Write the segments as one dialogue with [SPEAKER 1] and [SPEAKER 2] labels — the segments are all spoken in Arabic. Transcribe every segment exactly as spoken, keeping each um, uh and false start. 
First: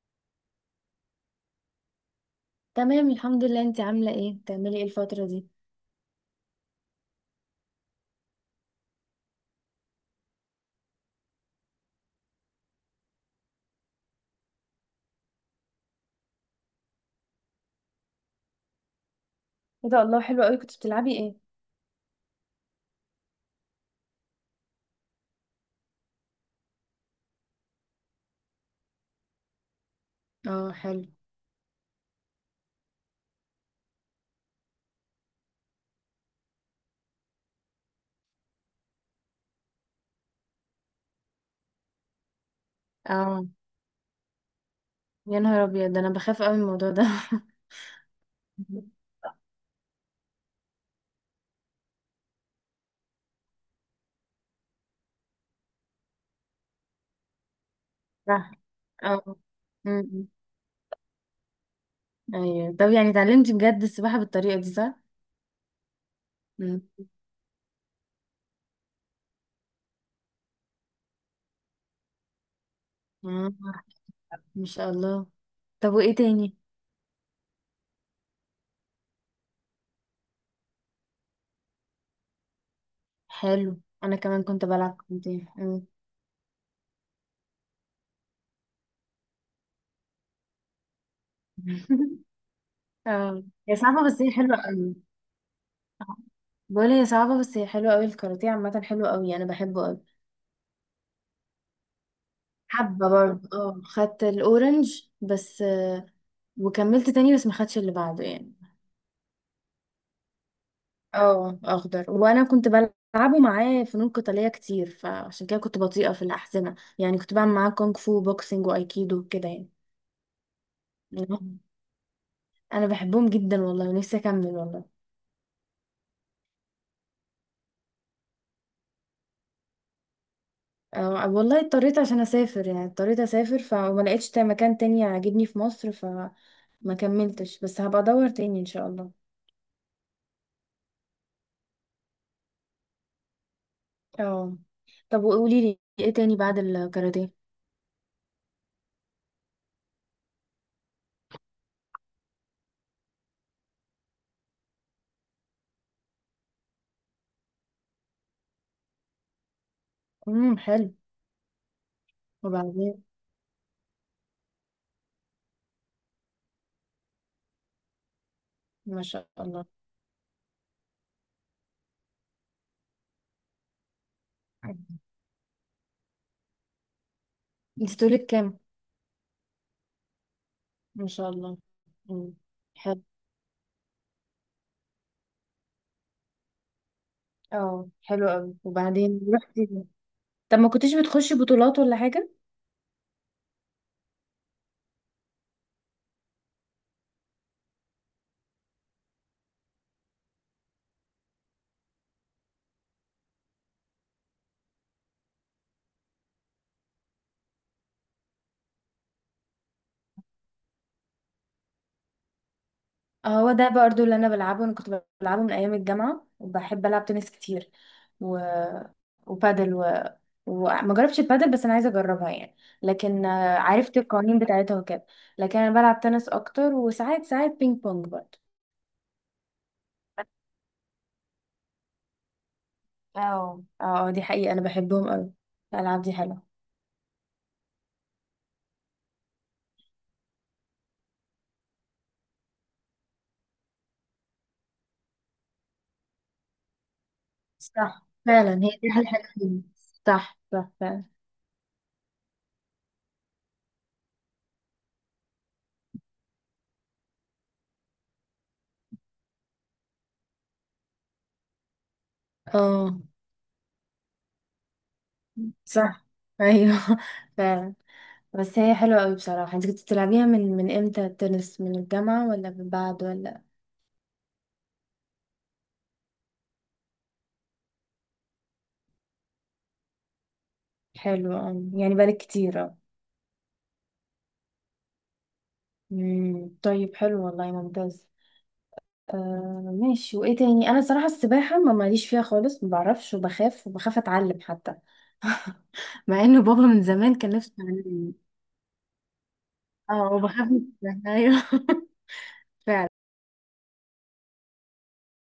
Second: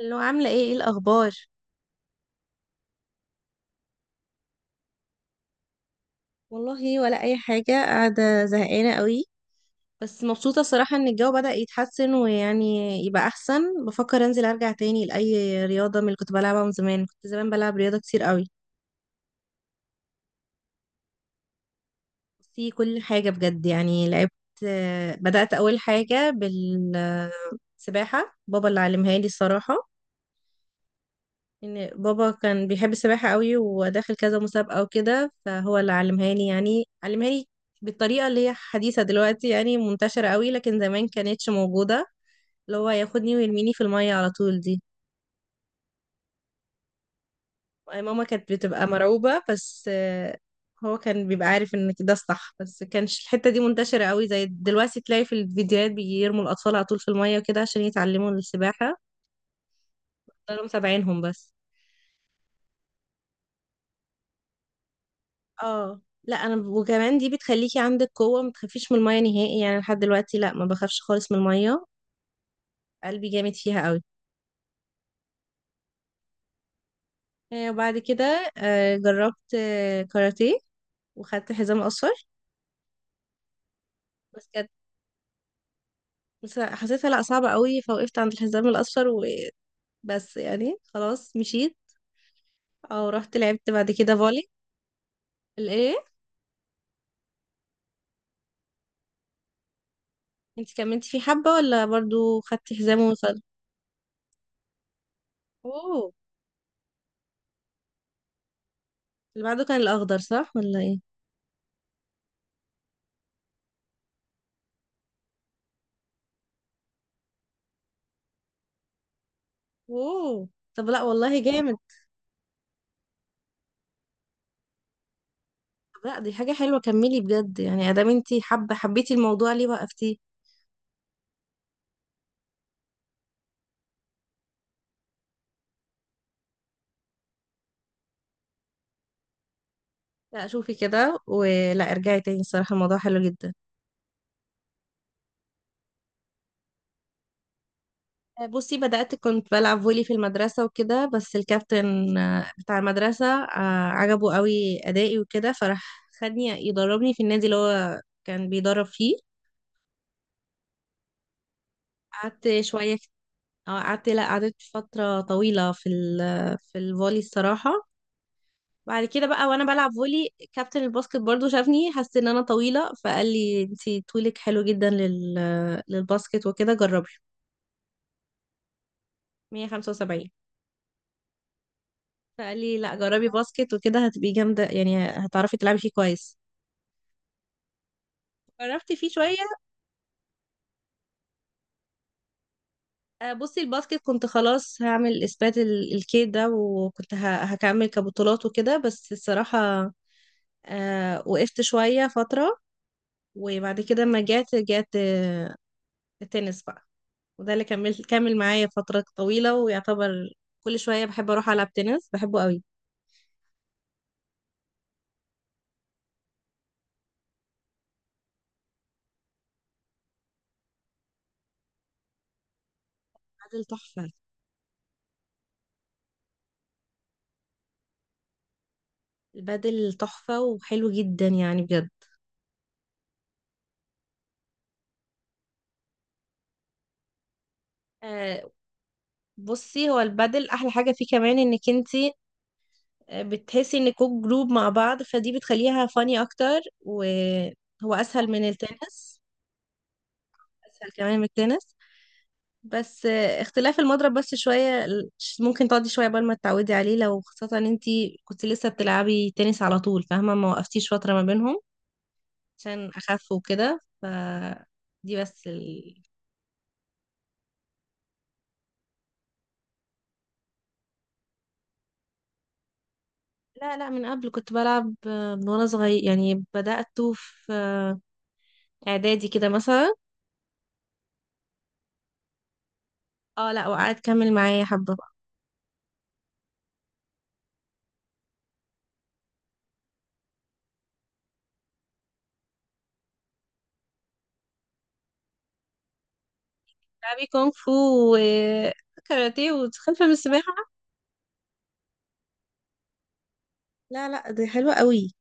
[SPEAKER 1] اللي هو عاملة ايه ايه الأخبار؟
[SPEAKER 2] تمام. الحمد لله، انت عاملة ايه؟ بتعملي ايه الفترة دي؟
[SPEAKER 1] والله ولا أي حاجة، قاعدة زهقانة قوي، بس مبسوطة الصراحة إن الجو بدأ يتحسن ويعني يبقى أحسن. بفكر أنزل أرجع تاني لأي رياضة من اللي كنت بلعبها من زمان، كنت زمان بلعب رياضة كتير قوي
[SPEAKER 2] ايه ده! الله، حلو قوي. كنت بتلعبي ايه؟
[SPEAKER 1] في كل حاجة بجد. يعني لعبت، بدأت أول حاجة بالسباحة. بابا اللي علمها لي الصراحة،
[SPEAKER 2] اه، حلو.
[SPEAKER 1] ان بابا كان بيحب السباحة قوي وداخل كذا مسابقة وكده، فهو اللي علمها لي، يعني علمها لي بالطريقة اللي هي حديثة دلوقتي، يعني منتشرة قوي لكن زمان كانتش موجودة، اللي هو ياخدني
[SPEAKER 2] اه،
[SPEAKER 1] ويرميني في المية على طول دي.
[SPEAKER 2] يا نهار ابيض، ده انا بخاف قوي من الموضوع ده.
[SPEAKER 1] ماما كانت بتبقى مرعوبة بس آه، هو كان بيبقى عارف ان ده الصح، بس كانش الحتة دي منتشرة قوي زي دلوقتي، تلاقي في الفيديوهات بيرموا الأطفال على طول في المية وكده عشان يتعلموا
[SPEAKER 2] صح.
[SPEAKER 1] السباحة.
[SPEAKER 2] اه. أمم.
[SPEAKER 1] كانوا متابعينهم بس.
[SPEAKER 2] ايوه، طب يعني اتعلمتي بجد السباحة بالطريقة دي، صح؟
[SPEAKER 1] اه لا، انا ب-
[SPEAKER 2] أمم.
[SPEAKER 1] وكمان دي بتخليكي عندك قوه ما تخافيش من الميه نهائي، يعني لحد دلوقتي لا، ما بخافش خالص من الميه، قلبي
[SPEAKER 2] اه،
[SPEAKER 1] جامد فيها قوي.
[SPEAKER 2] ما شاء الله. طب وايه تاني؟
[SPEAKER 1] آه، وبعد كده آه، جربت آه، كاراتيه وخدت حزام اصفر.
[SPEAKER 2] حلو. انا كمان
[SPEAKER 1] بس
[SPEAKER 2] كنت
[SPEAKER 1] كانت
[SPEAKER 2] بلعب كونتين. أمم.
[SPEAKER 1] بس حسيتها لا صعبه قوي، فوقفت عند الحزام الاصفر وبس، يعني خلاص مشيت. او رحت
[SPEAKER 2] اه،
[SPEAKER 1] لعبت
[SPEAKER 2] هي
[SPEAKER 1] بعد
[SPEAKER 2] صعبة
[SPEAKER 1] كده
[SPEAKER 2] بس هي
[SPEAKER 1] فولي.
[SPEAKER 2] حلوة قوي.
[SPEAKER 1] الايه؟
[SPEAKER 2] آه. بقول هي صعبة بس هي حلوة قوي، الكاراتيه عامة حلو قوي، انا بحبه قوي.
[SPEAKER 1] انت كملتي فيه حبه ولا برضو خدتي حزام
[SPEAKER 2] حبة
[SPEAKER 1] ووصلت؟
[SPEAKER 2] برضه، اه خدت الاورنج بس، آه،
[SPEAKER 1] اوه.
[SPEAKER 2] وكملت تاني بس ما خدتش اللي بعده يعني.
[SPEAKER 1] اللي بعده كان الاخضر صح ولا ايه؟
[SPEAKER 2] اه، اخضر. وانا كنت بلعبه معاه فنون قتالية كتير، فعشان كده كنت بطيئة في الأحزمة، يعني كنت بعمل معاه كونغ فو، بوكسنج، وايكيدو كده يعني.
[SPEAKER 1] اوه. طب لا والله
[SPEAKER 2] مم.
[SPEAKER 1] جامد.
[SPEAKER 2] انا بحبهم جدا والله، ونفسي اكمل والله.
[SPEAKER 1] لا، دي حاجة حلوة، كملي بجد، يعني ادام انتي حابة، حبيتي الموضوع ليه وقفتيه؟
[SPEAKER 2] آه، والله اضطريت عشان اسافر، يعني اضطريت اسافر فما لقيتش تا- مكان تاني عاجبني في مصر، فما كملتش، بس هبقى ادور تاني ان شاء الله.
[SPEAKER 1] لا شوفي كده، ولا ارجعي تاني، الصراحة الموضوع حلو جدا.
[SPEAKER 2] اه، طب وقولي لي ايه تاني بعد الكاراتيه؟
[SPEAKER 1] آه، بصي، بدأت كنت بلعب فولي في المدرسة وكده، بس الكابتن آه، بتاع المدرسة آه، عجبه قوي أدائي وكده، فراح خدني يدربني في النادي اللي هو كان بيدرب فيه.
[SPEAKER 2] امم حلو.
[SPEAKER 1] قعدت شوية.
[SPEAKER 2] وبعدين؟
[SPEAKER 1] اه قعدت، لا قعدت فترة طويلة في ال في الفولي الصراحة.
[SPEAKER 2] ما
[SPEAKER 1] بعد كده
[SPEAKER 2] شاء
[SPEAKER 1] بقى وانا
[SPEAKER 2] الله.
[SPEAKER 1] بلعب فولي، كابتن الباسكت برضو شافني، حس ان انا طويله، فقال لي انتي طولك حلو جدا لل... للباسكت وكده جربي.
[SPEAKER 2] انت طولك كام؟
[SPEAKER 1] مية وخمسة وسبعين.
[SPEAKER 2] ما شاء الله. امم
[SPEAKER 1] فقال لي لا
[SPEAKER 2] حلو.
[SPEAKER 1] جربي باسكت، وكده هتبقي جامده، يعني هتعرفي تلعبي فيه كويس.
[SPEAKER 2] اه، حلو قوي.
[SPEAKER 1] جربت فيه
[SPEAKER 2] وبعدين
[SPEAKER 1] شويه.
[SPEAKER 2] رحتي؟ طب ما كنتيش بتخشي بطولات ولا حاجه؟
[SPEAKER 1] آه، بصي الباسكت كنت خلاص هعمل اثبات ال- الكيد ده، وكنت ه... هكمل كبطولات وكده، بس الصراحه آه، وقفت شويه فتره، وبعد كده ما جات جات آه، التنس بقى. وده اللي كمل كمل معايا فترة طويلة، ويعتبر كل شوية بحب أروح ألعب تنس، بحبه قوي.
[SPEAKER 2] آه، هو ده برضه اللي انا بلعبه. انا كنت بلعبه من ايام الجامعه، وبحب العب تنس كتير و... وبادل و... وما جربتش البادل، بس انا عايزه اجربها يعني. لكن آه،
[SPEAKER 1] البادل
[SPEAKER 2] عرفت
[SPEAKER 1] تحفة.
[SPEAKER 2] القوانين بتاعتها وكده. لكن انا بلعب تنس اكتر، وساعات ساعات بينج بونج برضه.
[SPEAKER 1] البادل تحفة وحلو جدا يعني بجد.
[SPEAKER 2] اه، اه، دي حقيقة، انا بحبهم قوي. الالعاب دي حلوة.
[SPEAKER 1] آه، بصي هو البادل أحلى حاجة فيه كمان إنك انتي آه، بتحسي إنكوا جروب مع بعض، فدي بتخليها فاني أكتر، وهو
[SPEAKER 2] صح
[SPEAKER 1] أسهل من
[SPEAKER 2] فعلا، هي دي احلى
[SPEAKER 1] التنس،
[SPEAKER 2] حاجة فيهم. صح، صح،
[SPEAKER 1] أسهل
[SPEAKER 2] فعلا.
[SPEAKER 1] كمان من التنس. بس آه، اختلاف المضرب بس شوية ال- ممكن تقعدي شوية قبل ما تتعودي عليه، لو خاصة ان انتي كنت لسه بتلعبي تنس على طول، فاهمة؟ ما وقفتيش فترة ما بينهم عشان
[SPEAKER 2] اه،
[SPEAKER 1] اخف وكده ف دي بس ال...
[SPEAKER 2] صح. ايوه. فعلا. بس هي حلوة قوي بصراحة. انت كنت بتلعبيها من من امتى التنس؟ من الجامعة ولا من بعد ولا؟
[SPEAKER 1] لا لا، من قبل كنت بلعب آه، من وانا صغير، يعني بدأت في آه، اعدادي كده مثلا.
[SPEAKER 2] حلو، اه يعني بالك كتير، اه.
[SPEAKER 1] اه لا، وقعدت كمل معايا حبة بقى.
[SPEAKER 2] امم طيب، حلو والله، ممتاز. آه، ماشي. وايه تاني؟ انا صراحة السباحة ما ماليش فيها خالص، ما بعرفش، وبخاف، وبخاف اتعلم حتى، مع انه بابا من زمان
[SPEAKER 1] بتلعبي
[SPEAKER 2] كان
[SPEAKER 1] كونغ
[SPEAKER 2] نفسه
[SPEAKER 1] فو
[SPEAKER 2] يعلمني.
[SPEAKER 1] وكاراتيه وتخلفي من
[SPEAKER 2] اه، بخاف
[SPEAKER 1] السباحة؟
[SPEAKER 2] من السباحة. ايوه. فعلا.
[SPEAKER 1] لا لا، دي حلوة قوي.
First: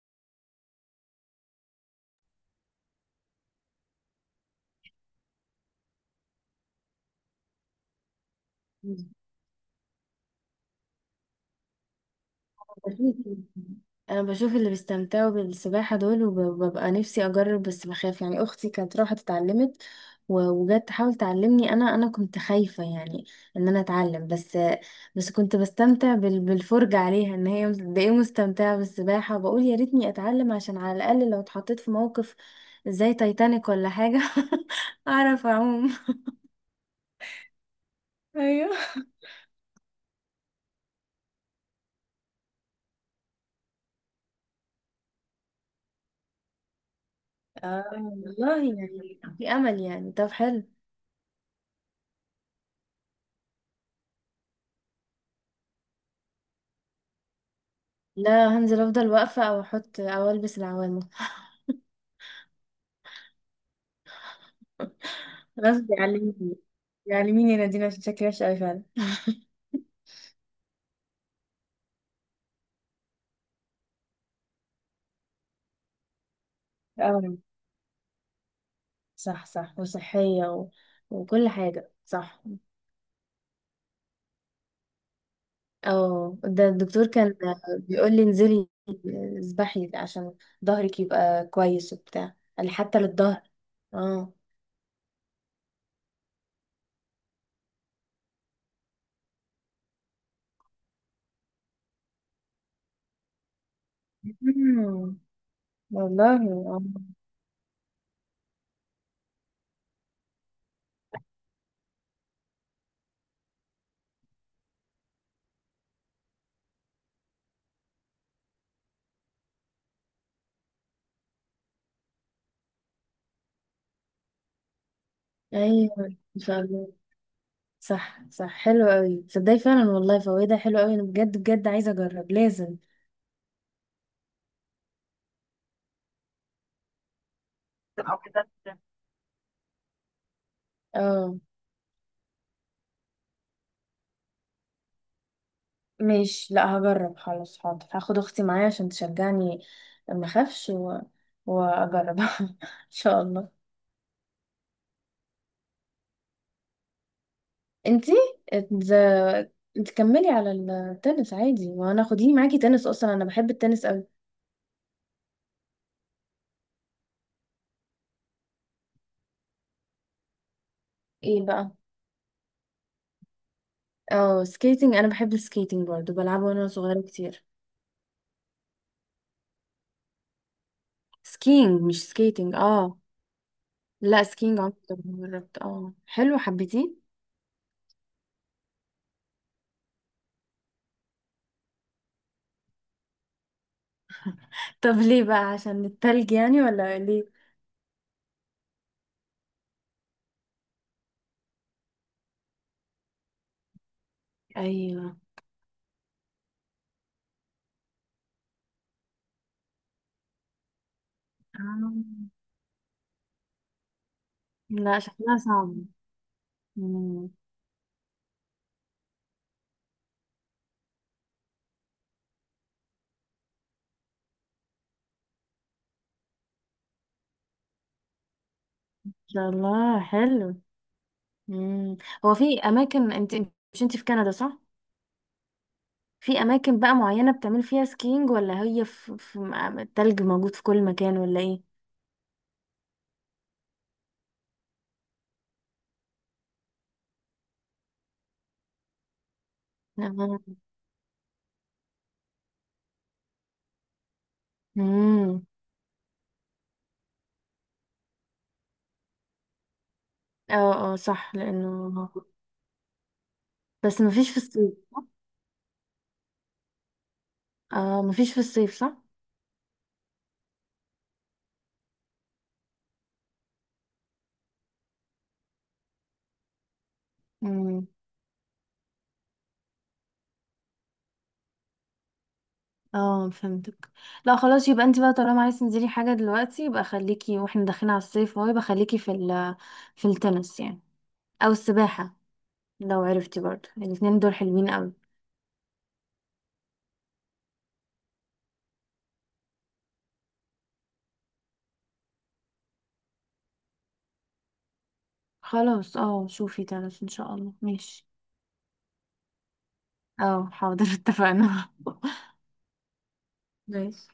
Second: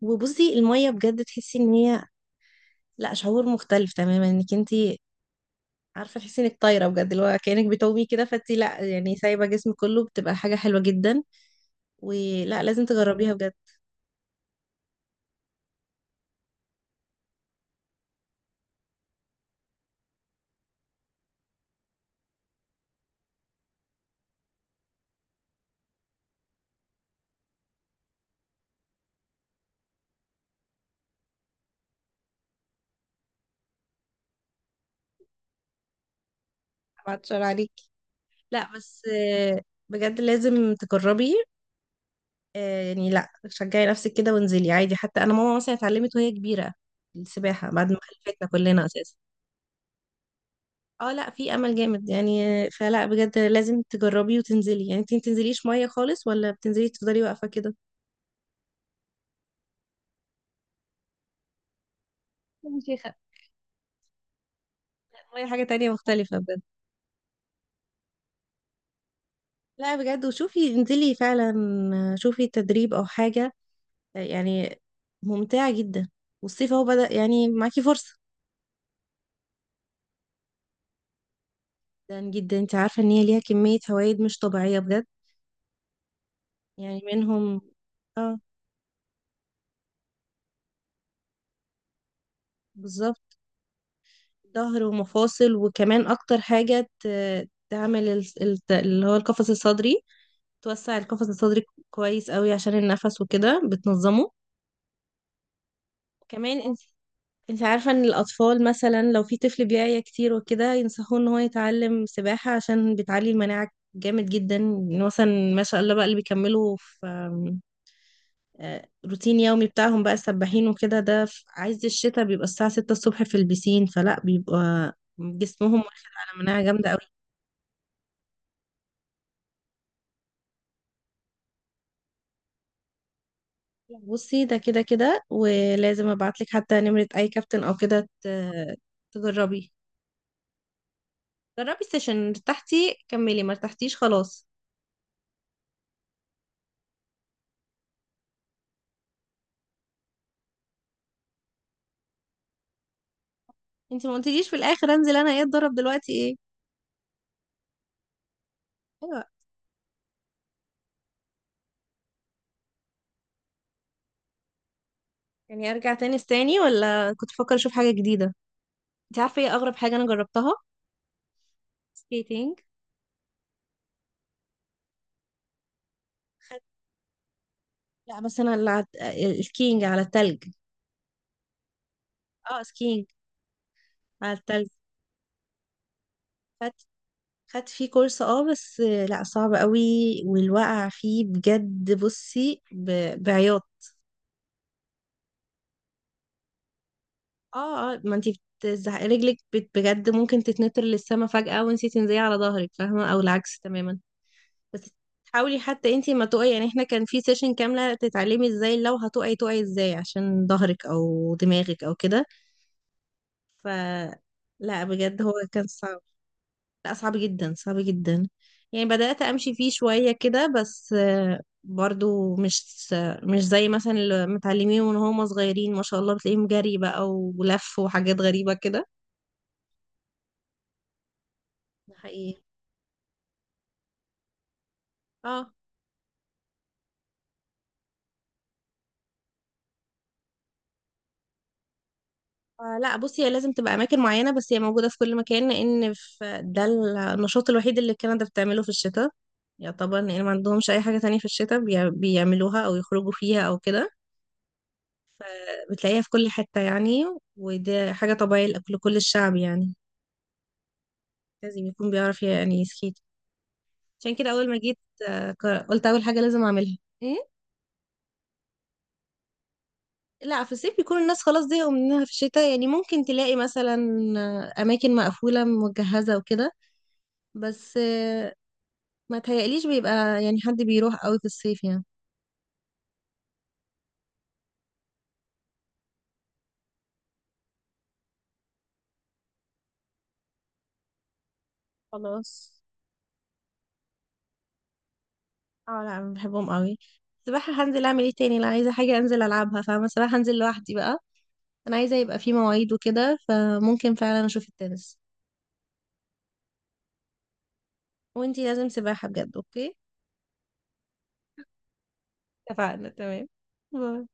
[SPEAKER 1] وبصي المية بجد تحسي ان هي، لا، شعور مختلف تماما، انك انتي عارفة تحسي انك طايرة بجد، اللي هو كأنك بتومي كده، فانتي لا يعني سايبة جسمك كله، بتبقى حاجة حلوة جدا، ولا لازم
[SPEAKER 2] بشوف.
[SPEAKER 1] تجربيها بجد.
[SPEAKER 2] انا بشوف اللي بيستمتعوا بالسباحة دول، وببقى نفسي اجرب بس بخاف يعني. اختي كانت راحت اتعلمت و- وجت تحاول تعلمني، انا انا كنت خايفة يعني، ان انا اتعلم، بس بس كنت بستمتع بال- بالفرجة عليها، ان هي قد ايه مستمتعة بالسباحة، وبقول يا ريتني اتعلم عشان على الاقل لو اتحطيت في موقف زي تايتانيك ولا حاجة، اعرف اعوم.
[SPEAKER 1] هبعت شعر عليك.
[SPEAKER 2] ايوه.
[SPEAKER 1] لا بس آه، بجد لازم تجربي، آه، يعني لا شجعي نفسك كده وانزلي عادي، حتى انا ماما مثلا اتعلمت وهي كبيره السباحه
[SPEAKER 2] اه،
[SPEAKER 1] بعد ما خلفتنا
[SPEAKER 2] والله
[SPEAKER 1] كلنا اساسا.
[SPEAKER 2] يعني في امل يعني. طب، حلو.
[SPEAKER 1] اه لا، في امل جامد يعني آه، فلا بجد لازم تجربي وتنزلي. يعني انت ما بتنزليش ميه خالص، ولا بتنزلي تفضلي واقفه كده؟
[SPEAKER 2] لا، هنزل افضل واقفه، او احط، او البس العوامه.
[SPEAKER 1] يا شيخة، المية حاجة
[SPEAKER 2] غصب
[SPEAKER 1] تانية مختلفة
[SPEAKER 2] يعلمني،
[SPEAKER 1] بجد.
[SPEAKER 2] يعلميني يا نادين عشان شكلي وحش قوي فعلا.
[SPEAKER 1] لا بجد، وشوفي انزلي فعلا، آه، شوفي تدريب أو حاجة، آه، يعني ممتعة جدا، والصيف اهو بدأ،
[SPEAKER 2] اه،
[SPEAKER 1] يعني معاكي فرصة.
[SPEAKER 2] صح، صح وصحيه و... وكل حاجه،
[SPEAKER 1] جدا
[SPEAKER 2] صح.
[SPEAKER 1] جدا، انت عارفة ان هي ليها كمية فوائد مش طبيعية بجد.
[SPEAKER 2] اه، ده
[SPEAKER 1] يعني
[SPEAKER 2] الدكتور كان
[SPEAKER 1] منهم.
[SPEAKER 2] بيقول لي
[SPEAKER 1] اه.
[SPEAKER 2] انزلي، اسبحي عشان ظهرك يبقى كويس وبتاع. قال لي حتى
[SPEAKER 1] بالظبط.
[SPEAKER 2] للظهر. اه.
[SPEAKER 1] ظهر ومفاصل، وكمان اكتر حاجة ت- تعمل ال- ال- اللي هو القفص الصدري، توسع القفص الصدري كويس قوي عشان النفس وكده بتنظمه.
[SPEAKER 2] مم. والله.
[SPEAKER 1] كمان انت
[SPEAKER 2] آه.
[SPEAKER 1] انت عارفة ان الاطفال مثلا، لو في طفل بيعيا كتير وكده ينصحوه ان هو يتعلم سباحة عشان بتعلي المناعة جامد جدا. مثلا ما شاء الله بقى اللي بيكملوا في آه، روتين يومي بتاعهم بقى، السباحين وكده، ده في عز الشتاء بيبقى الساعة ستة الصبح في البسين، فلا بيبقى جسمهم واخد
[SPEAKER 2] ايوه، ان
[SPEAKER 1] على
[SPEAKER 2] شاء
[SPEAKER 1] مناعة جامدة
[SPEAKER 2] الله.
[SPEAKER 1] قوي.
[SPEAKER 2] صح، صح، حلو قوي تصدقي فعلا والله، فوائدها حلو قوي. انا بجد بجد عايزه اجرب لازم،
[SPEAKER 1] بصي ده كده كده، ولازم ابعتلك حتى نمرة اي كابتن او كده
[SPEAKER 2] او كده.
[SPEAKER 1] ت- تجربي،
[SPEAKER 2] اه،
[SPEAKER 1] جربي السيشن، ارتحتي كملي، ما ارتحتيش خلاص.
[SPEAKER 2] ماشي. لا، هجرب خلاص. حاضر، هاخد اختي معايا عشان تشجعني، ما اخافش و... واجرب. ان شاء الله.
[SPEAKER 1] انت ما قلتليش في الاخر انزل انا ايه، اتدرب دلوقتي ايه؟
[SPEAKER 2] انتي ات-
[SPEAKER 1] ايوه.
[SPEAKER 2] انت كملي على التنس عادي، وانا خديني معاكي تنس، اصلا انا بحب التنس قوي.
[SPEAKER 1] يعني ارجع تاني تاني، ولا كنت بفكر اشوف حاجة جديدة؟ انت عارفة ايه اغرب حاجة انا جربتها؟
[SPEAKER 2] ايه بقى؟
[SPEAKER 1] سكيتنج.
[SPEAKER 2] اه، سكيتنج. انا بحب السكيتنج برضه، بلعبه وانا صغيره كتير.
[SPEAKER 1] لا بس انا اللي عد... الكينج على التلج.
[SPEAKER 2] سكينج مش سكيتنج،
[SPEAKER 1] اه
[SPEAKER 2] اه.
[SPEAKER 1] سكينج،
[SPEAKER 2] لا،
[SPEAKER 1] على
[SPEAKER 2] سكينج
[SPEAKER 1] التلج
[SPEAKER 2] عمري طبعاً جربت. اه، حلو،
[SPEAKER 1] خدت،
[SPEAKER 2] حبيتيه؟
[SPEAKER 1] خدت فيه كورس. اه بس لا صعب قوي، والوقع فيه بجد، بصي ب... بعياط.
[SPEAKER 2] طب ليه بقى؟ عشان التلج يعني ولا ليه؟
[SPEAKER 1] اه اه، ما انتي بتزحق رجلك بت- بجد ممكن تتنطر للسما فجأة وانتي تنزلي على ظهرك، فاهمة؟ او العكس تماما. بس
[SPEAKER 2] ايوه.
[SPEAKER 1] حاولي حتى انتي ما تقعي، يعني احنا كان في سيشن كاملة تتعلمي ازاي لو هتقعي تقعي ازاي عشان ظهرك او دماغك او
[SPEAKER 2] آه.
[SPEAKER 1] كده ف لا
[SPEAKER 2] لا،
[SPEAKER 1] بجد هو
[SPEAKER 2] شكلها
[SPEAKER 1] كان
[SPEAKER 2] صعب.
[SPEAKER 1] صعب.
[SPEAKER 2] مم.
[SPEAKER 1] لا صعب
[SPEAKER 2] ان
[SPEAKER 1] جدا صعب جدا، يعني بدأت أمشي فيه شوية كده، بس آه، برضو مش مش زي مثلا اللي متعلمين من هم صغيرين، ما شاء الله بتلاقيهم جري بقى ولف وحاجات غريبة كده.
[SPEAKER 2] شاء الله. حلو.
[SPEAKER 1] ده
[SPEAKER 2] مم. هو
[SPEAKER 1] حقيقي.
[SPEAKER 2] في اماكن انت انت- مش انت في كندا، صح؟
[SPEAKER 1] اه
[SPEAKER 2] في اماكن بقى معينة بتعمل فيها سكينج، ولا هي في, في م- التلج موجود في كل مكان ولا ايه؟
[SPEAKER 1] آه، لا بصي، هي لازم تبقى أماكن معينة، بس هي موجودة في كل مكان، لأن في ده النشاط الوحيد اللي كندا بتعمله في الشتاء يعتبر، لأن ما
[SPEAKER 2] آه.
[SPEAKER 1] عندهمش أي حاجة تانية في الشتاء بيع- بيعملوها أو يخرجوا فيها أو كده.
[SPEAKER 2] مم.
[SPEAKER 1] بتلاقيها في كل حتة يعني، ودي حاجة طبيعية لكل الشعب يعني،
[SPEAKER 2] اه، اه، صح،
[SPEAKER 1] لازم يكون
[SPEAKER 2] لانه.
[SPEAKER 1] بيعرف يعني يسكيت.
[SPEAKER 2] بس
[SPEAKER 1] عشان كده
[SPEAKER 2] مفيش في
[SPEAKER 1] اول ما
[SPEAKER 2] الصيف.
[SPEAKER 1] جيت آه، ك- قلت اول حاجه لازم اعملها ايه.
[SPEAKER 2] اه، مفيش في الصيف،
[SPEAKER 1] لا، في الصيف بيكون الناس خلاص زهقوا منها في الشتاء، يعني ممكن تلاقي مثلا آه، اماكن مقفوله مجهزه وكده،
[SPEAKER 2] صح.
[SPEAKER 1] بس آه، ما تهيأليش بيبقى يعني حد بيروح قوي في الصيف يعني.
[SPEAKER 2] اه، فهمتك. لا، خلاص. يبقى انت بقى طالما عايز تنزلي حاجة دلوقتي يبقى خليكي، واحنا داخلين على الصيف اهو، يبقى خليكي في ال في التنس يعني، او السباحة.
[SPEAKER 1] خلاص.
[SPEAKER 2] لو عرفتي برضه، الاتنين دول حلوين قوي.
[SPEAKER 1] اه لا، انا بحبهم قوي. السباحه هنزل اعمل ايه تاني، لا عايزه حاجه انزل العبها فاهمه، السباحه هنزل لوحدي بقى. انا عايزه يبقى في مواعيد وكده، فممكن فعلا اشوف التنس.
[SPEAKER 2] خلاص، اه، شوفي تنس ان شاء الله. ماشي.
[SPEAKER 1] وانتي لازم سباحه بجد، اوكي؟
[SPEAKER 2] اه، حاضر اتفقنا.
[SPEAKER 1] اتفقنا تمام. باي.
[SPEAKER 2] ماشي.